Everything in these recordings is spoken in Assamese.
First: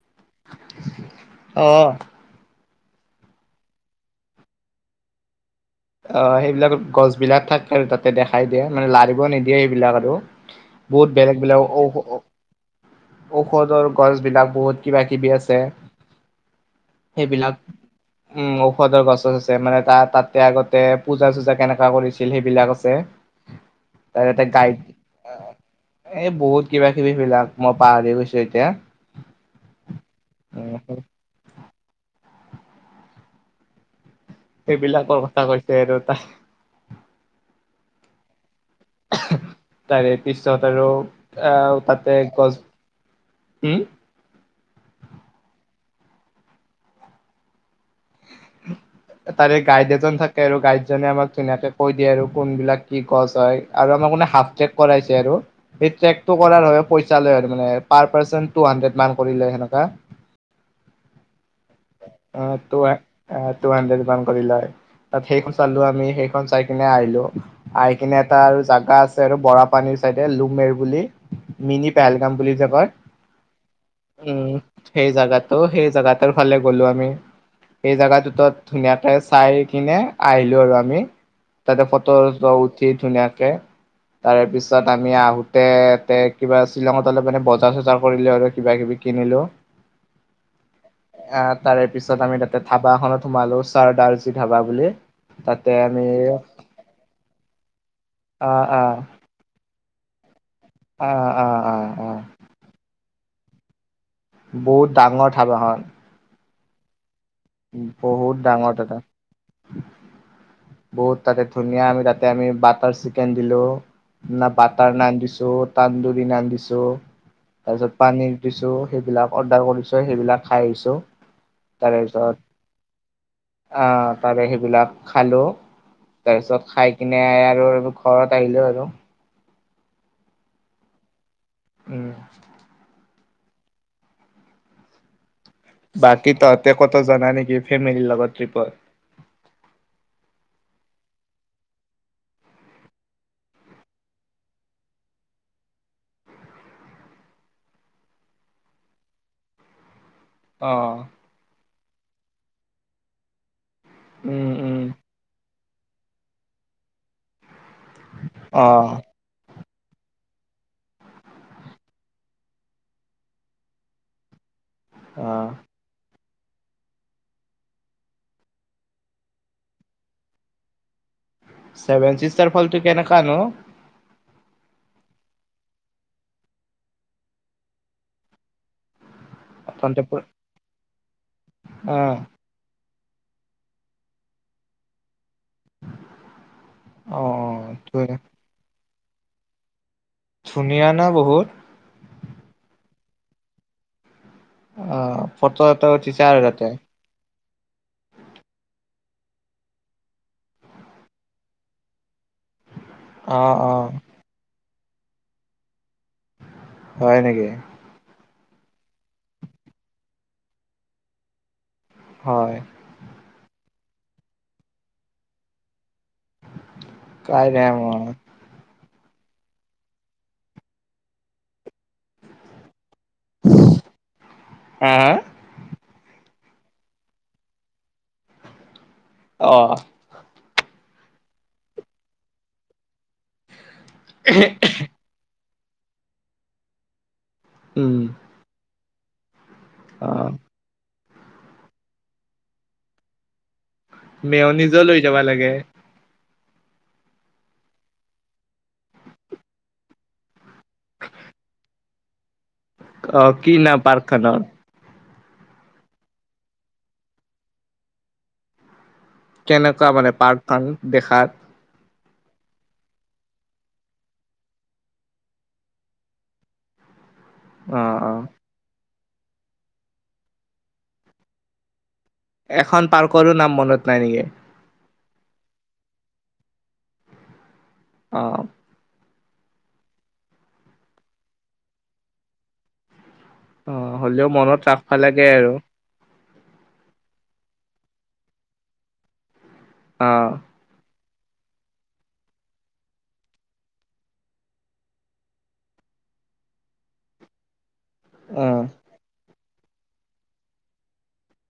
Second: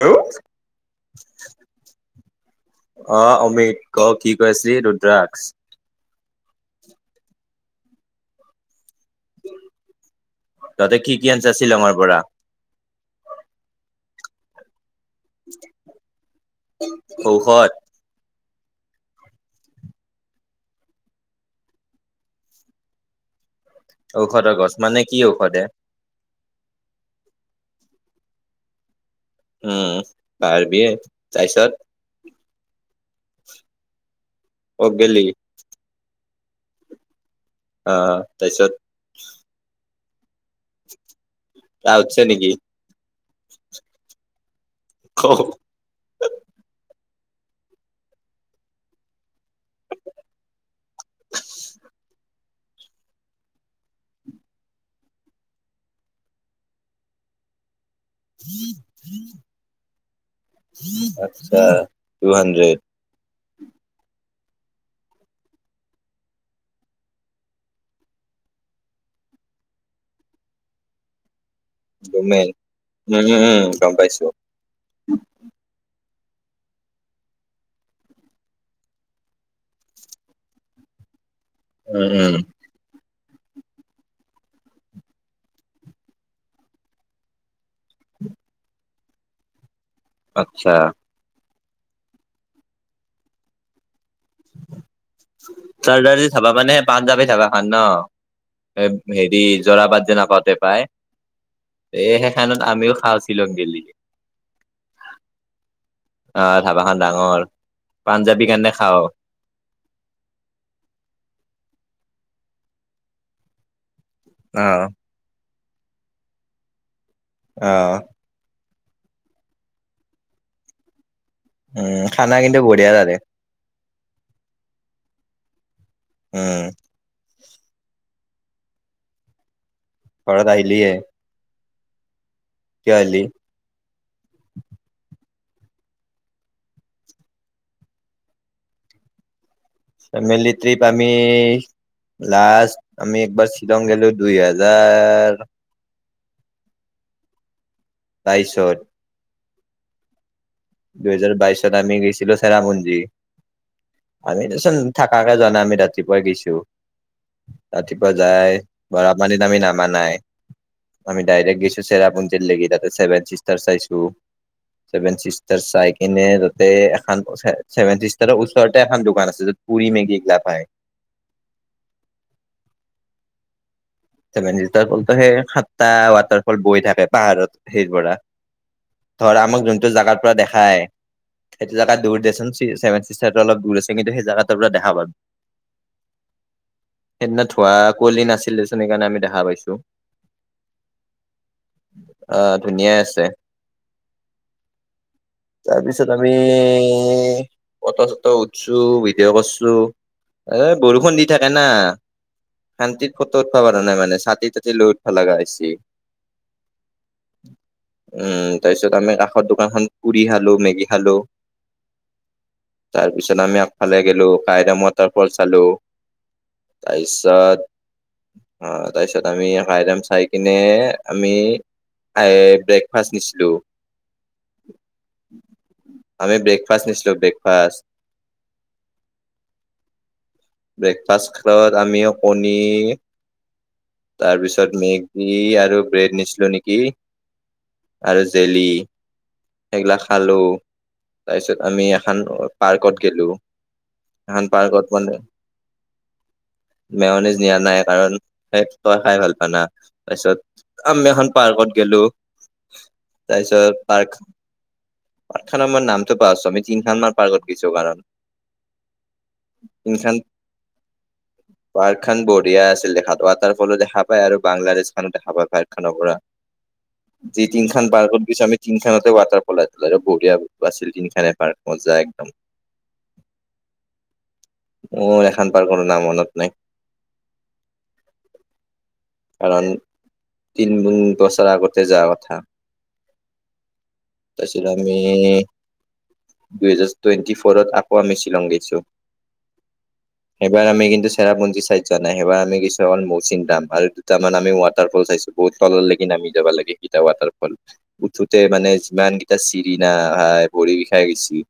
[unintelligible] অ অহ, অমিত ক কি কৈ আছিলি ৰুদ্ৰাক্স অহ, সেইবিলাকত গছ বিলাক থাক আৰু তাতে দেখাই দিয়ে। মানে লাৰিব নিদিয়ে সেইবিলাক আৰু তহঁতে বহুত কি কি বেলেগ - আনিছা বেলেগ ঔ শ্বিলঙৰ পৰা ঔষধৰ গছবিলাক বহুত কিবা -কিবি আছে সেইবিলাক ঔষধ উম, ঔষধৰ গছ - চছ আছে মানে তাত তাতে আগত তে পুজা- চুজা কেনেকা কৰিছিল সেইবিলাক আছে। তাৰ তাতে ঔষধৰ গছ গাইড মানে কি ঔষধে এই বহুত কিবা- কিবি বিলাক মই পাহৰি গৈছো এতিয়া। উম, উ পাহাৰবিয়ে তাছত ক'ত হেইবিলাকৰ গেলি কথা কৈছে আৰু অ', টাইছত? তাৰে পিছত আৰু আহ তাতে আউটছে গছ নেকি হম ক [inaudible] তাৰে গাইড এজন থাকে আৰু গাইডজনে আমাক ধুনীয়াকে কৈ দিয়ে আৰু কোনবিলাক কি গছ হয় আৰু আম মে হাফ ট্ৰেক কৰাইছে আৰু সেই ট্ৰেক টো কৰাৰ হয় পইচা লয় আৰু মানে। পাৰ পাৰ্চন টু হাণ্ড্ৰেড মান কৰি লয় সেনেকা। আতছা। অহ, টু হানড্ৰেদ ৱান কৰি লয়। তাত সেইখন চালো আমি সেইখন চাই কিনে আহিলো আহি কিনে এটা আৰু জাগা আছে আৰু বৰা পানীৰ চাইদে লুমেৰ বুলি মিনি পেহেলগাম ডমেন বুলি যে কয় উম উম উম গম পাইছো উম সেই জাগাটো সেই জাগাত গ'লো আমি এই জোগাটোতত ধুনীয়াকে চাই কিনে আহিলো আৰু আমি। তাতে উম ফটো উম চত উঠি ধুনীয়া কে তাৰে পিছত আমি আহোতে তে কিবা শ্বিলঙত অলপ মানে বজ বজাৰ চজাৰ কৰিলো আৰু কিবা- কিবি কিনিলো আচ্ছা আহ তাৰে পিছত আমি তাতে ধাবাখনত সোমালো চাৰ দালজি ধাবা বুলি। তাতে আমি চাৰটাৰ য চাবা মানে পাঁচ যাবি থাবা এ খখন ন। আহ আহ এ হেৰি জৰা পাত যে নাপাওঁতে পাই আহ আহ আহ এই আহ সেইখনণত আমিও খাচ। শিলং দিলি। বহুত ডাঙৰ ধাবাখন। অ ধাবাখন। ডাঙৰ বহুত পাঞ্জাৱী কাৰণে ডাঙৰ দুটা খাওঁ বহুত তাতে ধুনীয়া আমি তা [unintelligible] আমি বাটাৰ চিকেন দিলো ন অ বাটাৰ নান দিছো। তানদুৰনা দিছো তাৰ অ পিছত পানীৰ দিছো। সেইবিলাক অৰ্ডাৰ কৰিছো সেইবিলাক খাই আহিছো। তাৰে উম পিছত খানা কিন্তু বঢ়িয়া তাৰে আহ তাৰ সেইবিলাক খালোঁ উম, তাৰপিছত খাই কিনে ঘৰত আহিলো আৰু ঘৰত আহিলীয়ে উম লি [unintelligible] বাকী তহঁতে কত জা নেকি ফেমিলিৰ লগত ট্ৰিপত ফেমিলি ত্ৰিপ আমি লাষ্ট আমি একবাৰ শ্বিলং গলো দুই হাজাৰ। তাইছত অ দুহেজাৰ বাইশত আমি গৈছিলো চেৰাপুঞ্জী [unintelligible] আম উম উম দেচোন থাকাকে জানা আমি ৰাতিপুৱাই গছো ৰাতিপুৱা যাই অ বৰা পানীত আামি নাম। নাই আমি ডাইৰেক্ট গৈছো চেৰাপুঞ্জীত লগি তাতে ছেভেন চিচটাৰ চাইছো [unintelligible] চেভেন অ চিষ্টাৰ চাই কিনে তে এখনছেভেচিচতাৰৰ ওচৰতে এখন দোকান আছে য'ত পুৰি মেগী এইগিলা হয়। [unintelligible] ছেভেন চিষ্টাৰ ফলটো কেনেকানো। [unintelligible] সেই সাতটা ৱাটাৰফল বৈ থাকে পাহাৰত সেই পৰা ধৰা আমাক যোনটো তহঁতে জাগাৰ পুৰা পৰা দেখাই সেইটো জেগা আহ দূৰ দেচোন চেভেন [unintelligible] অলপ দূৰ আছে কিন্তু সেইজাগাটো পৰা দেখা পালো। অ সেইদিনা ধোৱা অ কোৱলি নাছিলেচোন সেইকাৰণে আমি দেখা পাইছো ধুনিয়ানা বহুত যে [unintelligible] অ ফটো এটা তাৰপিছত উঠিছে আমি আৰু তাতে ফটো চটো উঠছো ভিডিঅ' কৰছো এ বৰষুণ দি থাকে না শান্তিত অ কত উঠবা অ পৰা নাই মানে ছাতি তাতি লৈ উঠবা লগা হৈ হৈছি। হয় নেকি উম তাৰ পিছত আমি কাষৰ দোকানখন পুৰি খালো মেগি খালো হয় তাৰ পিছত আমি আগফালে গলো কাইৰাম ৱাটাৰফল চালো তাই কাই ছত যাম অ তাৰপিছত আমি সাইদম চাই কিনে আমি ব্ৰক ফাঁচ নিছিলোঁ আহ হ আমি ব্ৰেকফাষ্ট নিছিলো ব্ৰেকফাষ্ট অ ব্ৰেকফাষ্ট খেলত আমি কণী তাৰপিছত মেগী আৰু ব্ৰেড নিছিলোঁ নেকি উম আৰু জেলি সেইগিলা অ খালো তাৰপিছত আমি এখন পাৰ্কত গেলো ধান মেয়নিজো পাৰ্কত লৈ মানে যাবা লাগে মেৰনিজ নিয়া নাই কাৰণেই তই খাই ভাল পোৱা না তাৰপিছত আমি এখন পাৰ্কত গলো অ কি নাম তাৰপিছত পাৰ্ক পাৰ্কখনৰ পাৰখা নাম্বৰ নামটো পোৱাছো আমি চমিটিংখানমাৰ পাৰ্কত গৈছো কাৰণ কেনেকুৱা মানে তিনখান পাৰ্থান দেখাত পাৰ্ক খান বঢ়িয়া আছিল দেখা তাৰ ৱাটাৰফলো দেখা পায় আৰু বাংলাদেশ খান দেখা পায় পাইথানৰ পৰা উ যি তিন খান পাৰ্কত দিছো আমি তিনি খানাতে ৱাটাৰ পলাই তলাই আৰু বঢ়িয়া বাছিল টতিখানে পাৰ্ মজাক এখন পাৰ্কৰো নাম মনত নাই নেকি মোৰ এখন পাৰ্কৰো নাম মনত নাই। আহ কাৰণ তিনমুং প্ৰচাৰ আগতে যাৰ কথা অ হ'লেও তাৰপিছত মনত ৰাস আমি পালেগে আৰু দুহেজাৰ টুৱেণ্টি ফৰত আকৌ আমি শ্বিলং গৈছো অ এবাৰ আমি কিন্তু চেৰাপঞ্জিাইজ নাই সেৱাৰ আমি কিছুমান মৌচিন দাম আৰু দুটামান আমি ৱাটাৰফল চাইছো বহুত তলৰ লৈকে নামি মি যাব লাগে স ৱাটাৰ ফল উঠোতে অ মানে ক চিৰি ন ভাই পৰি বিষাই গৈছি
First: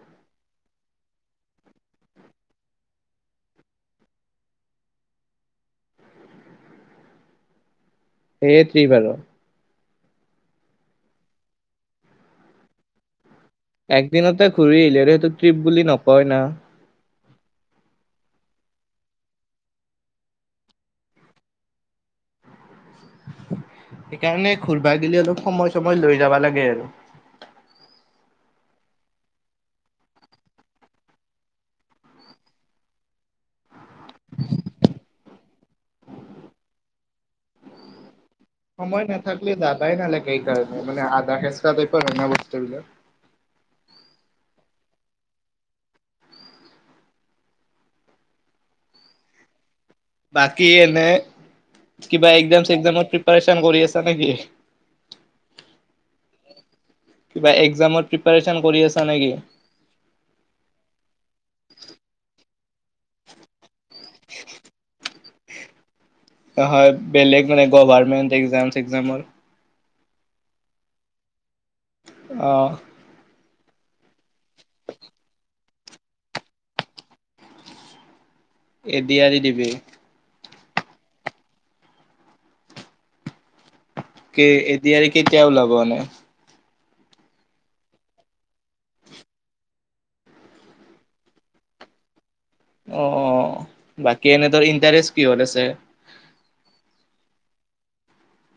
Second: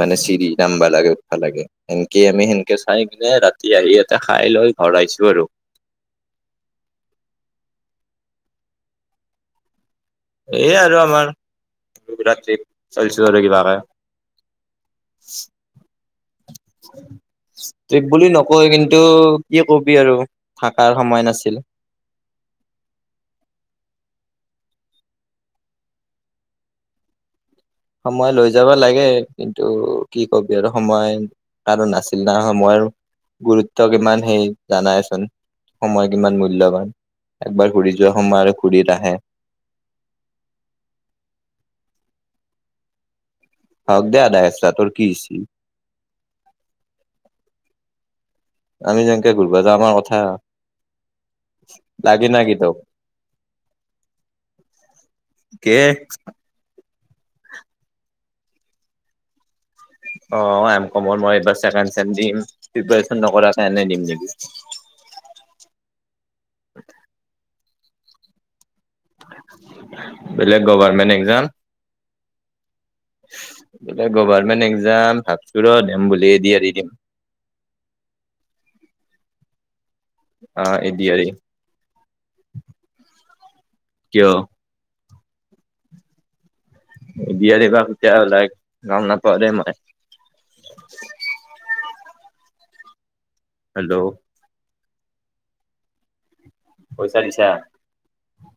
মানে চিৰি ৰাামবা লাগে উঠা লাগে সেনকে আমি সেনকে চাই কিনে ৰাতি আহি ইয়াতে খাই লঘ পৰাইছো আৰু সেয়ে তিবাৰ এই আৰু আমাৰ ৰাতি চয়ছ একদিনতে ঘূৰি আহলেও হেতু ট্ৰিপ বুলি নকয় ন ট্ৰিপ বুলি নকয় কিন্তু কি কবি আৰু থকাৰ সময় নাছিল [unintelligible] সেইকাৰণে ঘোৰবা গিলি অলপ সময় সময় লৈ যাবা লাগে আৰু সময় লৈ যাব লাগে কিন্তু কি কবি আৰু সময় কাৰো নাছিল ন সময়ৰ গুৰুত্ব কিমান সেই জানাইচোন সময় কিমান মূল্যৱান একবাৰ ঘুৰি যোৱা সময় আৰু ঘূৰি সময় নাহে নাথাকিলে যাবাই নালাগে কাৰণে মানে আধা সেচ ৰঙা বস্তু [unintelligible] হ ক দে [unintelligible] তোৰ কিছি আমি যেনেকে ঘূৰিবা যা না বাকি এনে লাগি কিবা না কি এক্জাম তোক চগ্জামৰ প্ৰিপাৰচন কৰি আছা নেকি? কে কিবা একজামৰ প্ৰিপচন কৰি আছা নেকি? অ ক মই এইবাৰ ছেকেণ্ডছেম দিম, প্ৰিপিৰেচন নকৰাকে এনে দিম নেকি? উ হয় বেলেগ মানে গভাৰমেণ্ট এক্জাম চগ্জামৰ। বেলেগ গভমেন্ট এক্জাম। আহ বোলে গভাৰমেন্ট এক্জাম ভাবছো ৰ দেম বুলি এ দি এৰি দিম এদিয়াৰি দিবি। অ এদিয়ৰি। কে এদিয়াৰি আৰু কেতিয়া ওলাব এনে। বিয়াৰ বাগ তয়া লাইক গাম ন প দে মই। অ হেল্ল' বাকী এনেতৰ ইণ্টাৰেষ্ট কিহত আছে? পইচা পিছা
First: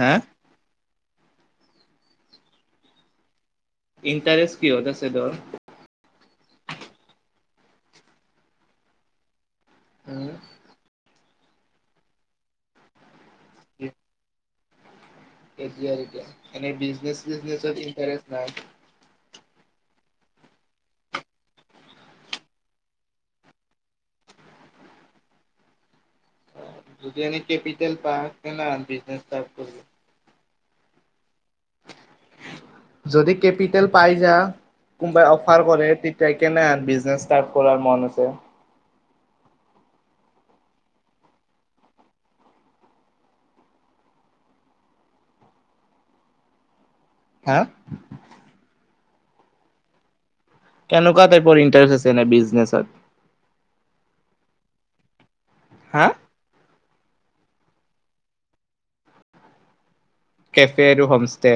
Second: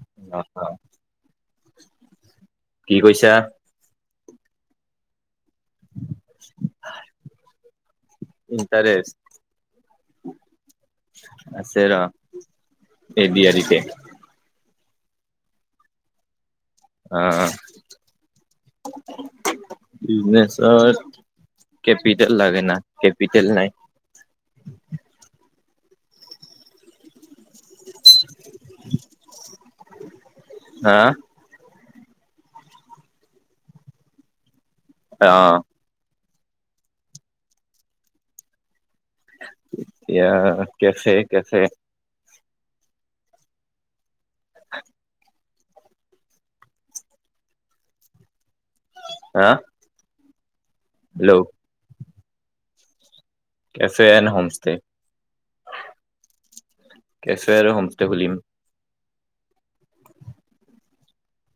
হা অ অ কি কৈছা? ইণ্টাৰেষ্ট কিহত আছে তোৰ। ইণ্টাৰেষ্ট। হ আছে ৰ এই এ ডি আ ৰিতে কেতিয়াতিয়া এনে বিজনেচ অ চিজনেচত ইণ্টৰেষ্ট নাই? বিজনেছত কেপিটেল লাগে না কেপিটেল নাই। [inaudible] যদি এনে কেপিটেল পা আ ন বিজনে ইষ্টাৰ কৰি দে। হা যদি কেপিটেল পাই যা অ কোনবাই অফাৰ এতিয়া কৰে তেতিয়া ত কেনে বিজনেচ ষ্টাৰ্ট কৰাৰ মন আছে। এ কেফে কেফে হা হা কেনেকুৱা হেল্ল' টাইপৰ ইণ্টাৰেষ্ট আছে এনে বিজনেছত? কেফে এণ্ড হমষ্টষ্টে হা কেফে আৰু হোমষ্টে খোলিম। কেফে আৰু হোমষ্টে।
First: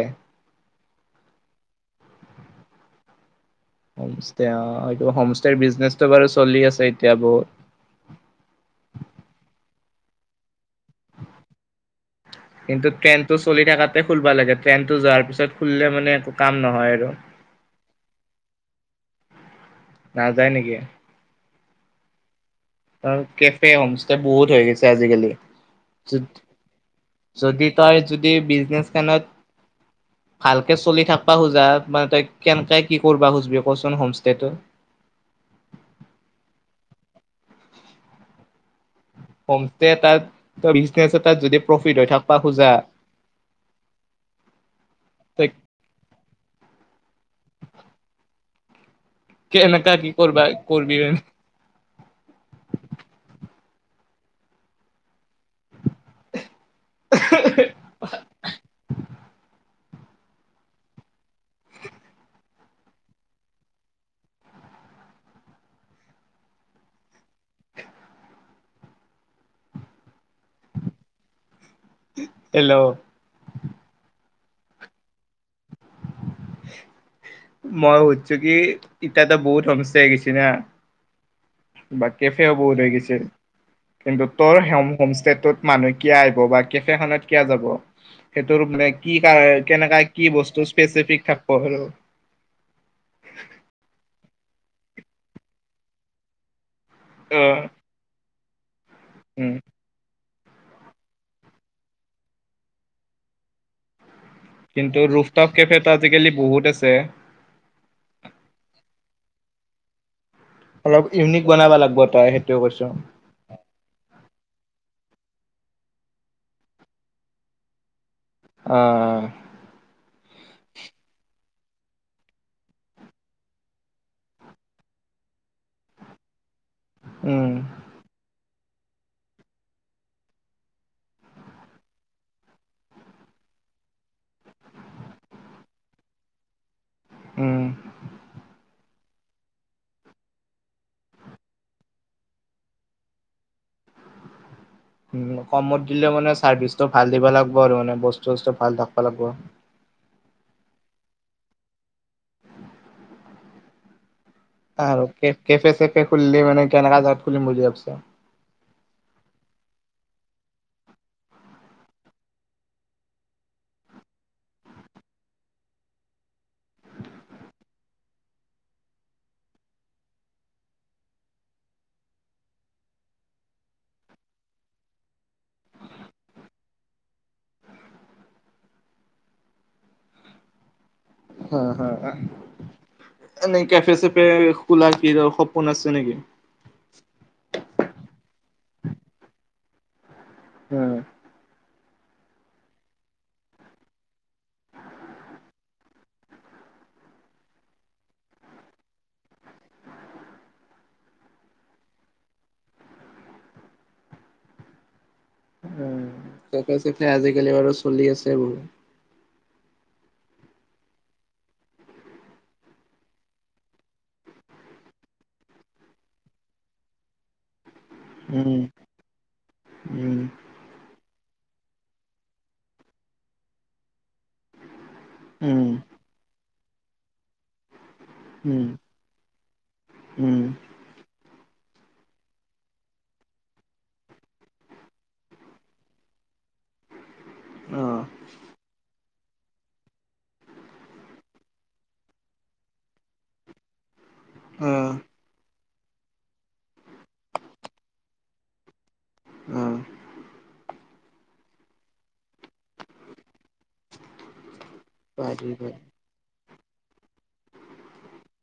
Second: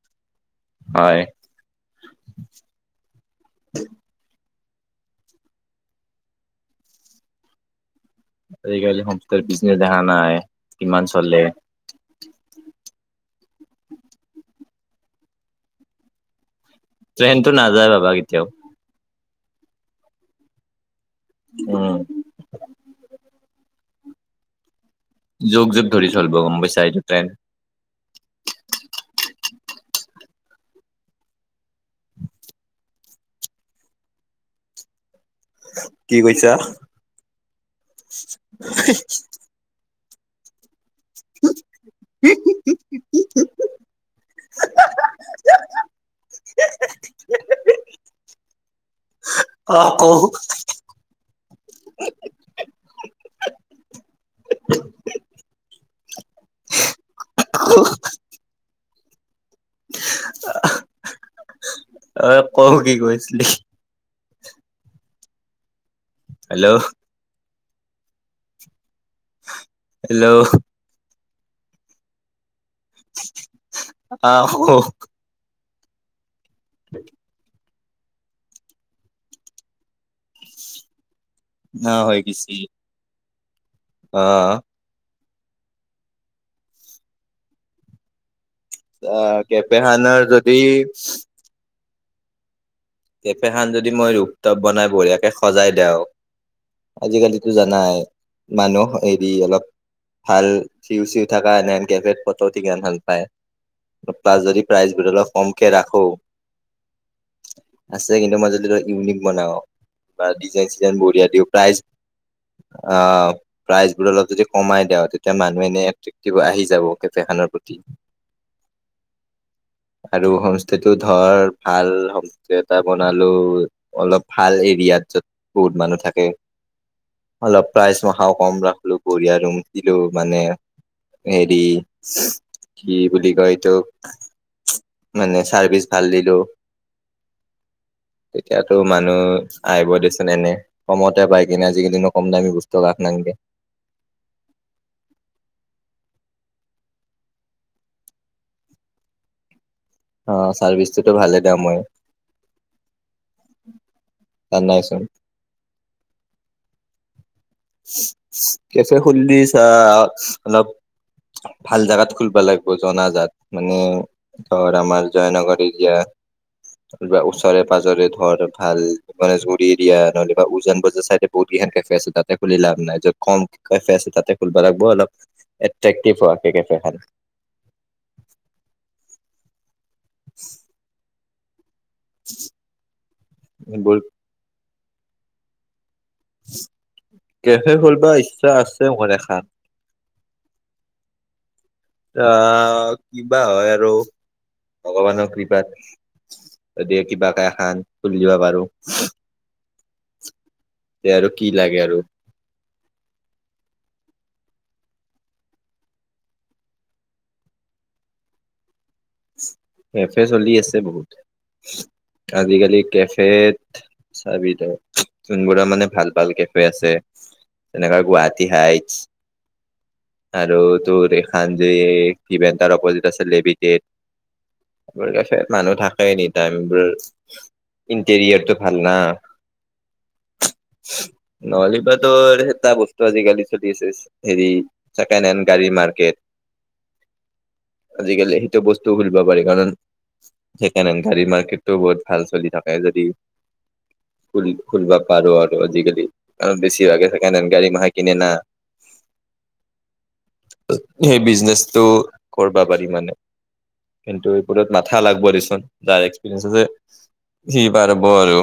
হয়। হমষ্টে অ এইটো হোমষ্টেৰ বিজনেচটো বাৰু চলি আছে এতিয়া বহুত। আজিকালি হোমষ্টে বিজনেছ দেখা নাই কিমান চলে। কিন্তু ট্ৰেইন টো চলি থকাতে খুলবা লাগে ট্ৰেইন টো যোৱাৰ পিছত খুলিলে মানে একো কাম নহয়। আৰু ট্ৰেনটো নাযায় বাবা কেতিয়াও। নাযায় নেকি? উম আৰু কেফে হোমষ্টে বহুত হৈ গৈছে আজিকালি যুগ যুগ ধৰি চলিব গম পাইছা এইটো ট্ৰেইন যদি তই যদি বিজনেচ খানত। ভালকে চলি থাকিবা খোজা মানে তই কেনেকে কি কৰিবা খুজিবি কচোন হোম ষ্টেটো। [inaudible] কি কৈছা? ত বিজনেছ তাত যদি প্ৰফিট হৈ থাকিবা খোজা ত অ কেনেকা কি কৌ কৰৰবা কৰবি [unintelligible] অ কওঁ কি কৰিছিলি? হেল্ল' হেল্ল' হেল্ল' আহ মই সুধিছো কি এতিয়াতো বহুত হোমষ্টে আহি গৈছে না ন বা হৈ কেফেও গৈছি বহুত হৈ গৈছে কিন্তু অ তোৰ হোম হোমষ্টেটোত মানুহ কিয় আহিব বা কেফেখনত কিয় যাব। সেইটোৰ মানে অ কি কাৰ কেফে কেনেকা খানৰ কি যদি বস্তু স্পেচিফিক থাকিব আৰু কেফেখন যদি মই ৰোপটপ বনাই বঢ়িয়াকে সজাই দেওঁ। আজিকালিতো আহ, জানাই মানুহ হেৰি উম অলপ ভাল চিউ চিউ থকা এন কে ফোটো ইমান ভাল পায়। বা যদি কিন্তু প্ৰাইচবোৰ অলপ ৰুফটপ কমকে কেফেটো ৰাখো। আজিকালি বহুত আছে চিনেমাজ ইউনিক বনাওঁ। বা ডিজাইন চিজাইন অলপ বঢ়িয়া ইউনিক দিওঁ বনাব প্ৰাইজ লাগিব তই সেইটোৱে কৈছো অ প্ৰাইজ বোৰ অলপ যদি কমাই দওঁ তেতিয়া মানুহে এনে এট্ৰেক্টিভ আহি যাব কেফেখনৰ প্ৰতি আহ আৰু হোমষ্টেটো ধৰ ভাল হ এটা বনালো অলপ ভাল এৰিয়াত যত বহুত মানুহ থাকে উম অলপ প্ৰাইজ মাখাও কম ৰাখলো বঢ়িয়া ৰুম দিলো মানে হেৰি কি বুলি এইটো মানে চাৰ্ভিছ ভাল দিলো উ তেতিয়াতো মানুহ আহিব দেচোন এনে কমতে পাই কিনে আজিকালিনো কম দামী বস্তু কাক নালগে [unintelligible] কমত দিলে মানে চাৰ্ভিচটো ভাল দিব লাগব আৰু মানে বস্তু চস্তু ভাল থাকব লাগব। অ চাৰ্ভিচটোতো ভালে দাম হয়। আৰু কেফে চেফে খুলিলে মানে কেনেকোৱা জেগাত খুলিম বুলি ভাবিছ। কেফে খুলিছা অলপ ভাল জোগাত খুলব লাগিব জনাজাত মানে ধৰ আমাৰ জয়নগৰ এৰিয়া বা ওচৰে পাঁজৰে ধৰ ভাল গণেশগুৰি এৰিয়া নহ'লেবা উজান বজাৰ চাইডে বহুত ইয়াতে ফেচো তাতে খুলি লাভ নাই যে কম ক ফেচো তাতে খুলিব লাগিব অলপ। এট্ৰেক্টিভ হোৱা কে কেফে খন [unintelligible] উ হা হা নান কেফে চেফে খোলা কি সপোন আছে নেকি? কেফে খোলবা ইচ্ছা আছে মোৰ এখন উম অহ কিবা হয় আৰু ভগৱানৰ কৃপাত দিয়ে কিবা কে এ খান খুলিবা পাৰো এ আৰু কি লাগে আৰু উ চাফা চাফে আজিকালি বাৰু চলি আছে বহুত। কেফে চলি আছে বহুত আজিকালি কেফেত চাবিদা যোনবোৰ মানে ভাল ভাল কেফে আছে, তেনেকা গুৱাহাটী উম হাইটছ উম আৰু তোৰ সান্জ ভিভেণ্টাৰ অপজিট আছে লি উম মিটেড এ ৰ ক উম মানুহ থাকে নি টাইমবোৰ ইণ্টেৰিয়েলটো উম ভাল না। উম। নহলীৰ পাৰা টো ঋঋৎএটা বস্তু আজিকালি চলি আছে, হেৰি, ছেকেণ্ড হেণ্ড গাড়ী মাৰ্কেট। [unintelligible] অ আজি-কালি সেইটো বস্তু উৰ বাবাৰে গাণ, ছেকেণ্ডহেন্দ গাড়ীৰ মাৰ্কেটটো বহুত ভাল চলি থাকে যদি [unintelligible] ঘূৰি অ ফুৰিব পাৰ আৰু অঁ, আজিকালি আ--বেছিভাগে ছেকেণ্ডহেন্দ গাড়ী মাহে কিনে না। অ সেই বিজনেচটো কৰ্‌বা পাৰি মানে। কিন্তু এইবোৰত মাথা লাগ্‌ব পাৰি দেচোন, পাৰি। যাৰ এক্সপিৰিয়েঞ্চ আছে। সি পাৰব আৰু